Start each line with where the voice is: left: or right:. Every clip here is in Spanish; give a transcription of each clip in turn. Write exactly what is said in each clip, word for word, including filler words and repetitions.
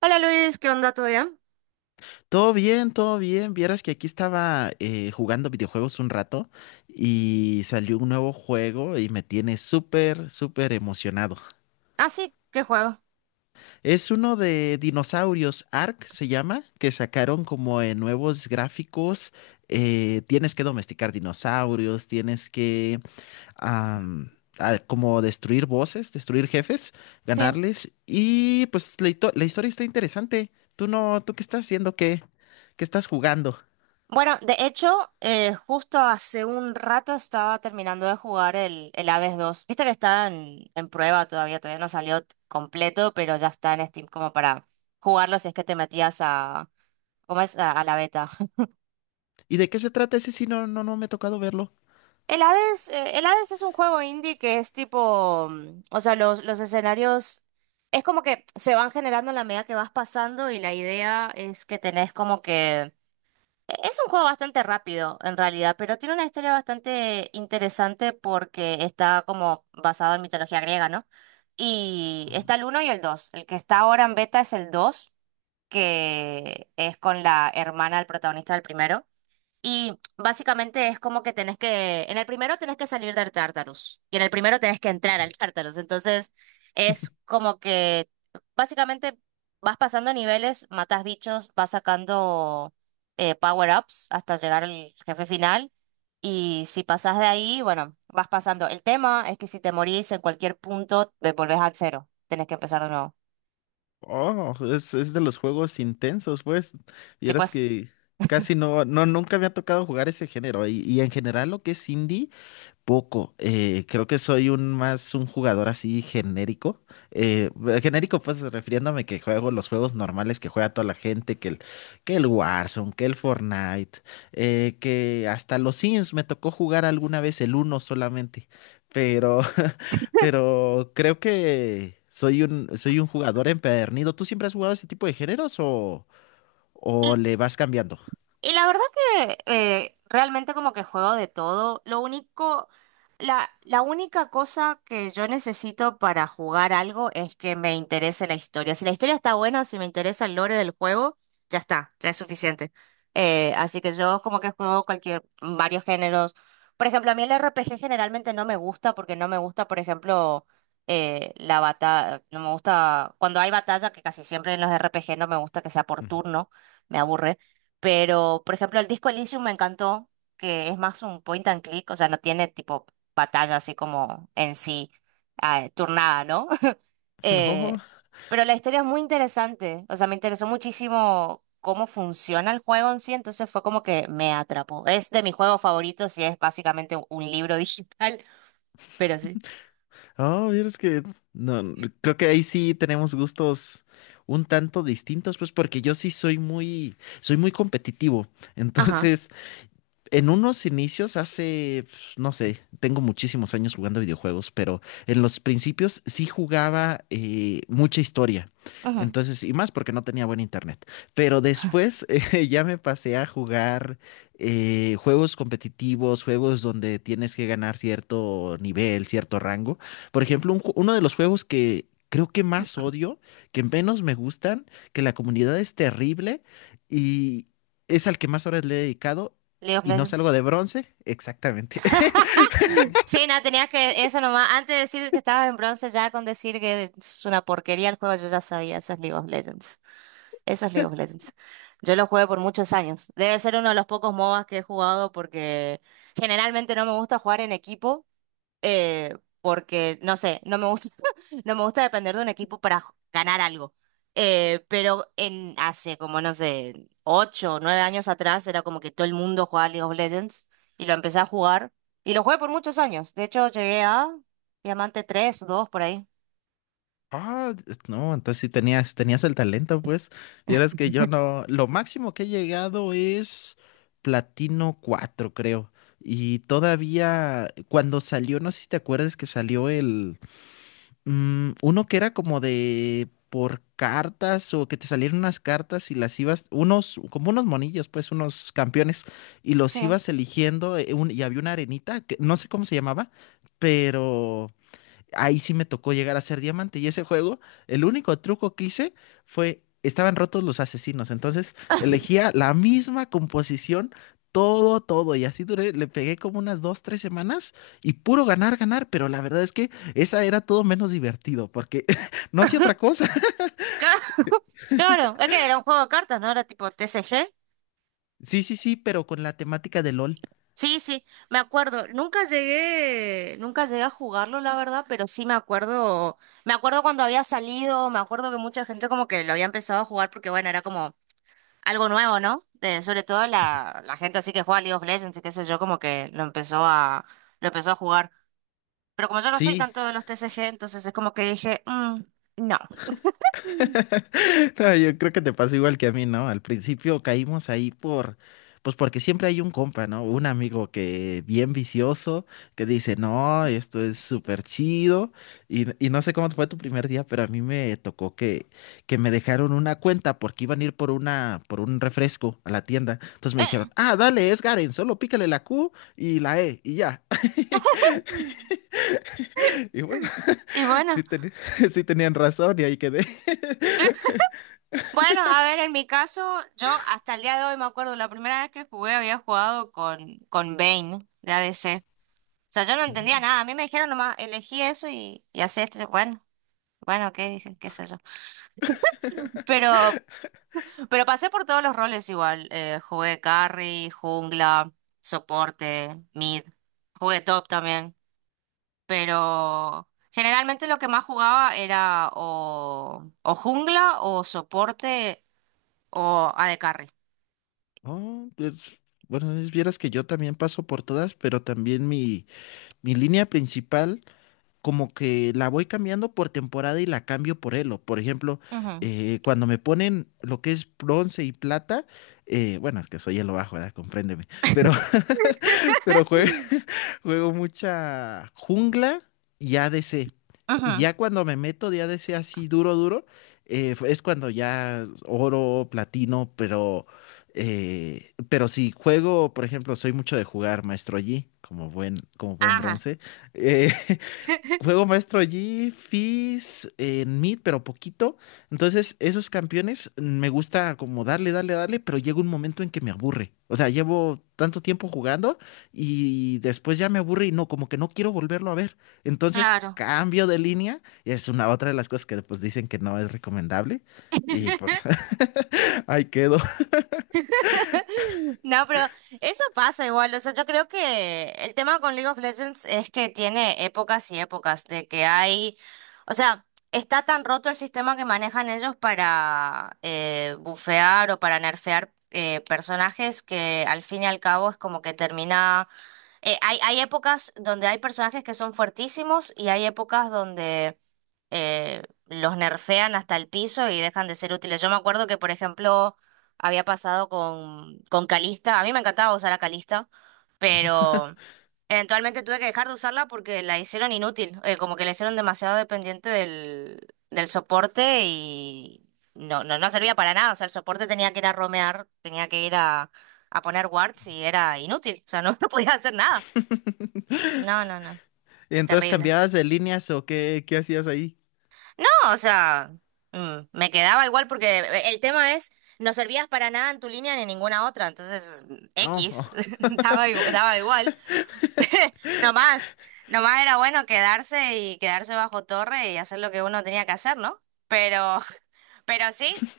right: Hola Luis, ¿qué onda? ¿Todo bien?
left: Todo bien, todo bien. Vieras que aquí estaba eh, jugando videojuegos un rato y salió un nuevo juego y me tiene súper, súper emocionado.
right: Ah, sí, ¿qué juego?
left: Es uno de dinosaurios, Ark se llama, que sacaron como en nuevos gráficos. Eh, tienes que domesticar dinosaurios, tienes que am, ah, como destruir bosses, destruir jefes,
right: Sí.
left: ganarles. Y pues la, hito- la historia está interesante. ¿Tú no, tú qué estás haciendo? ¿Qué, qué estás jugando?
right: Bueno, de hecho, eh, justo hace un rato estaba terminando de jugar el, el Hades dos. Viste que está en, en prueba todavía, todavía no salió t- completo, pero ya está en Steam como para jugarlo si es que te metías a, ¿cómo es? A, a la beta.
left: ¿Y de qué se trata ese? Sí, no, no, no me ha tocado verlo.
right: El Hades, eh, el Hades es un juego indie que es tipo, mm, o sea, los, los escenarios es como que se van generando en la medida que vas pasando y la idea es que tenés como que. Es un juego bastante rápido, en realidad, pero tiene una historia bastante interesante porque está como basado en mitología griega, ¿no? Y está el uno y el dos. El que está ahora en beta es el dos, que es con la hermana del protagonista del primero. Y básicamente es como que tenés que, en el primero tenés que salir del Tartarus y en el primero tenés que entrar al Tartarus. Entonces es como que básicamente vas pasando niveles, matas bichos, vas sacando eh, power-ups hasta llegar al jefe final. Y si pasás de ahí, bueno, vas pasando. El tema es que si te morís en cualquier punto, te volvés al cero. Tenés que empezar de nuevo.
left: Oh, es, es de los juegos intensos, pues.
right: Sí,
left: Vieras
right: pues.
left: que casi no, no, nunca me ha tocado jugar ese género. Y, y en general lo que es indie. Poco, eh, creo que soy un más un jugador así genérico. Eh, eh, genérico, pues refiriéndome que juego los juegos normales que juega toda la gente, que el, que el Warzone, que el Fortnite, eh, que hasta los Sims me tocó jugar alguna vez el uno solamente. Pero, pero creo que soy un, soy un jugador empedernido. ¿Tú siempre has jugado ese tipo de géneros o, o le vas cambiando?
right: Y la verdad que eh, realmente como que juego de todo. Lo único, la, la única cosa que yo necesito para jugar algo es que me interese la historia. Si la historia está buena, si me interesa el lore del juego, ya está, ya es suficiente. Eh, así que yo como que juego cualquier, varios géneros. Por ejemplo, a mí el R P G generalmente no me gusta porque no me gusta, por ejemplo, eh, la batalla, no me gusta, cuando hay batalla, que casi siempre en los R P G no me gusta que sea por
left: Ujú.
right: turno, me aburre. Pero, por ejemplo, el disco Elysium me encantó, que es más un point and click, o sea, no tiene tipo batalla así como en sí, ah, turnada, ¿no?
left: No.
right: Eh, pero la historia es muy interesante, o sea, me interesó muchísimo cómo funciona el juego en sí, entonces fue como que me atrapó. Es de mis juegos favoritos y es básicamente un libro digital, pero sí.
left: Oh, es que no, no, creo que ahí sí tenemos gustos un tanto distintos, pues porque yo sí soy muy, soy muy competitivo.
right: Ajá.
left: Entonces, en unos inicios, hace, pues, no sé, tengo muchísimos años jugando videojuegos, pero en los principios sí jugaba eh, mucha historia.
right: Ujú.
left: Entonces, y más porque no tenía buen internet. Pero después eh, ya me pasé a jugar eh, juegos competitivos, juegos donde tienes que ganar cierto nivel, cierto rango. Por ejemplo, un ju- uno de los juegos que creo que más odio, que menos me gustan, que la comunidad es terrible y es al que más horas le he dedicado
right: League of
left: y no salgo
right: Legends.
left: de bronce, exactamente.
right: Sí, nada, tenías que, eso nomás, antes de decir que estabas en bronce, ya con decir que es una porquería el juego, yo ya sabía, esas League of Legends. Eso es League of Legends. Yo lo jugué por muchos años. Debe ser uno de los pocos M O B As que he jugado porque generalmente no me gusta jugar en equipo eh, porque, no sé, no me gusta, no me gusta depender de un equipo para j- ganar algo. Eh, pero en hace como, no sé, ocho o nueve años atrás era como que todo el mundo jugaba League of Legends y lo empecé a jugar y lo jugué por muchos años. De hecho, llegué a Diamante tres dos por ahí.
left: Ah, no, entonces sí tenías, tenías el talento, pues. Y eras que yo no, lo máximo que he llegado es platino cuatro creo. Y todavía, cuando salió, no sé si te acuerdas que salió el, mm, uno que era como de por cartas o que te salieron unas cartas y las ibas, unos, como unos monillos, pues, unos campeones, y los
right: Sí.
left: ibas eligiendo, eh, un- y había una arenita, que no sé cómo se llamaba, pero ahí sí me tocó llegar a ser diamante. Y ese juego, el único truco que hice fue, estaban rotos los asesinos. Entonces elegía la misma composición, todo, todo. Y así duré, le pegué como unas dos, tres semanas y puro ganar, ganar. Pero la verdad es que esa era todo menos divertido porque no hacía otra cosa.
right: Claro, es que era un juego de cartas, ¿no? Era tipo T C G.
left: Sí, sí, sí, pero con la temática de LOL.
right: Sí, sí, me acuerdo. Nunca llegué, nunca llegué a jugarlo, la verdad, pero sí me acuerdo, me acuerdo cuando había salido, me acuerdo que mucha gente como que lo había empezado a jugar porque bueno, era como algo nuevo, ¿no? Eh, sobre todo la, la gente así que juega League of Legends y qué sé yo, como que lo empezó a, lo empezó a jugar. Pero como yo no soy
left: Sí,
right: tanto de los T C G, entonces es como que dije, "Mm, no".
left: no, yo creo que te pasa igual que a mí, ¿no? Al principio caímos ahí por, pues porque siempre hay un compa, ¿no? Un amigo que bien vicioso, que dice, no, esto es súper chido. Y, y no sé cómo fue tu primer día, pero a mí me tocó que, que me dejaron una cuenta porque iban a ir por una, por un refresco a la tienda. Entonces me dijeron, ah, dale, es Garen, solo pícale la Q y la E y ya. Y bueno,
right: Y
left: sí,
right: bueno,
left: teni- sí tenían razón y ahí quedé.
right: claro. Bueno, a ver, en mi caso, yo hasta el día de hoy me acuerdo, la primera vez que jugué había jugado con, con Vayne de A D C. O sea, yo no entendía nada. A mí me dijeron nomás, elegí eso y, y hacé esto. Yo, Bueno, bueno, ok, dije, qué sé yo. Pero, pero pasé por todos los roles igual. Eh, jugué carry, jungla, soporte, mid. Jugué top también. Pero generalmente lo que más jugaba era o, o jungla o soporte o a AD carry.
left: Oh, pues, bueno, es vieras que yo también paso por todas, pero también mi, mi línea principal, como que la voy cambiando por temporada y la cambio por elo. Por ejemplo,
right: Ujú.
left: eh, cuando me ponen lo que es bronce y plata, eh, bueno, es que soy elo bajo, ¿verdad? Compréndeme. Pero, pero juego juego mucha jungla y A D C. Y
right: Ujú.
left: ya cuando me meto de A D C así duro, duro, eh, es cuando ya es oro, platino, pero, eh, pero si juego, por ejemplo, soy mucho de jugar Maestro Yi, como buen, como buen
right: Ajá.
left: bronce. eh, Juego maestro allí, Fizz, en mid, pero poquito. Entonces, esos campeones mm, me gusta como darle, darle, darle, pero llega un momento en que me aburre. O sea, llevo tanto tiempo jugando y después ya me aburre y no, como que no quiero volverlo a ver. Entonces,
right: Claro.
left: cambio de línea. Y es una otra de las cosas que pues dicen que no es recomendable. Y pues ahí quedo.
right: No, pero eso pasa igual. O sea, yo creo que el tema con League of Legends es que tiene épocas y épocas de que hay, o sea, está tan roto el sistema que manejan ellos para eh, bufear o para nerfear eh, personajes que al fin y al cabo es como que termina eh, hay, hay épocas donde hay personajes que son fuertísimos y hay épocas donde eh, los nerfean hasta el piso y dejan de ser útiles. Yo me acuerdo que, por ejemplo, había pasado con, con Calista. A mí me encantaba usar a Calista, pero eventualmente tuve que dejar de usarla porque la hicieron inútil. Eh, como que la hicieron demasiado dependiente del, del soporte y no, no, no servía para nada. O sea, el soporte tenía que ir a romear, tenía que ir a a poner wards y era inútil, o sea, no, no podía hacer nada. No, no, no,
left: Y entonces,
right: terrible.
left: ¿cambiabas de líneas o qué, qué hacías ahí?
right: No, o sea, mm, me quedaba igual porque eh, el tema es, no servías para nada en tu línea ni en ninguna otra, entonces mm,
left: No.
right: X, daba igual, daba igual. Nomás, nomás era bueno quedarse y quedarse bajo torre y hacer lo que uno tenía que hacer, ¿no? Pero, pero sí,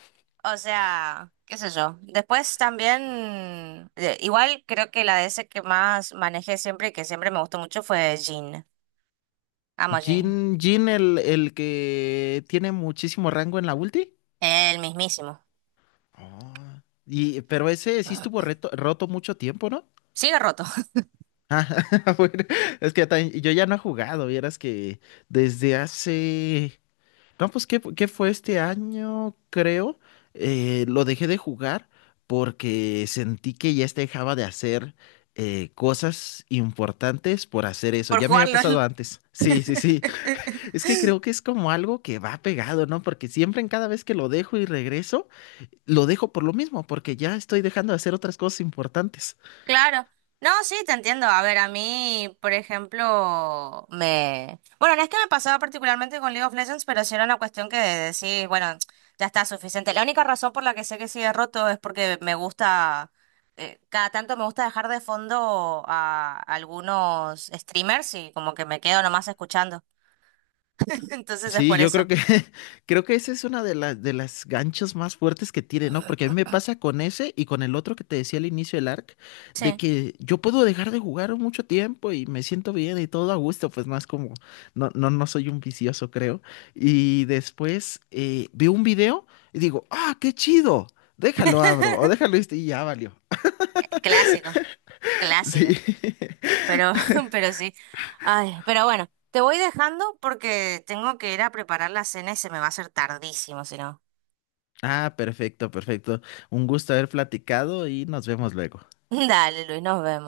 right: o sea, qué sé yo. Después también, eh, igual creo que la D S que más manejé siempre y que siempre me gustó mucho fue Jin. Amo Jin,
left: Jin, Jin el, el que tiene muchísimo rango en la ulti.
right: el mismísimo.
left: Ah. Y, pero ese sí estuvo reto- roto mucho tiempo, ¿no?
right: Sigue roto
left: Ah, bueno, es que tan- yo ya no he jugado, vieras que desde hace... No, pues, ¿qué, fu- qué fue este año? Creo. Eh, lo dejé de jugar porque sentí que ya se dejaba de hacer eh, cosas importantes por hacer eso.
right: por
left: Ya me
right: jugar
left: había pasado
right: L O L.
left: antes. Sí, sí, sí. Es que creo que es como algo que va pegado, ¿no? Porque siempre en cada vez que lo dejo y regreso, lo dejo por lo mismo, porque ya estoy dejando de hacer otras cosas importantes.
right: Claro. No, sí, te entiendo. A ver, a mí, por ejemplo, me... Bueno, no es que me pasaba particularmente con League of Legends, pero sí era una cuestión que decís, bueno, ya está suficiente. La única razón por la que sé que sigue roto es porque me gusta, eh, cada tanto me gusta dejar de fondo a algunos streamers y como que me quedo nomás escuchando. Entonces es
left: Sí,
right: por
left: yo creo
right: eso.
left: que creo que esa es una de las de las ganchos más fuertes que tiene, ¿no? Porque a mí me pasa con ese y con el otro que te decía al inicio del arc, de
right: Sí.
left: que yo puedo dejar de jugar mucho tiempo y me siento bien y todo a gusto, pues no es como, no, no, no soy un vicioso, creo. Y después eh, veo un video y digo, ah, qué chido, déjalo abro o déjalo este", y ya valió.
right: Clásico,
left: Sí.
right: clásico. Pero, pero sí. Ay, pero bueno, te voy dejando porque tengo que ir a preparar la cena y se me va a hacer tardísimo, si no.
left: Ah, perfecto, perfecto. Un gusto haber platicado y nos vemos luego.
right: Dale, Luis, nos vemos.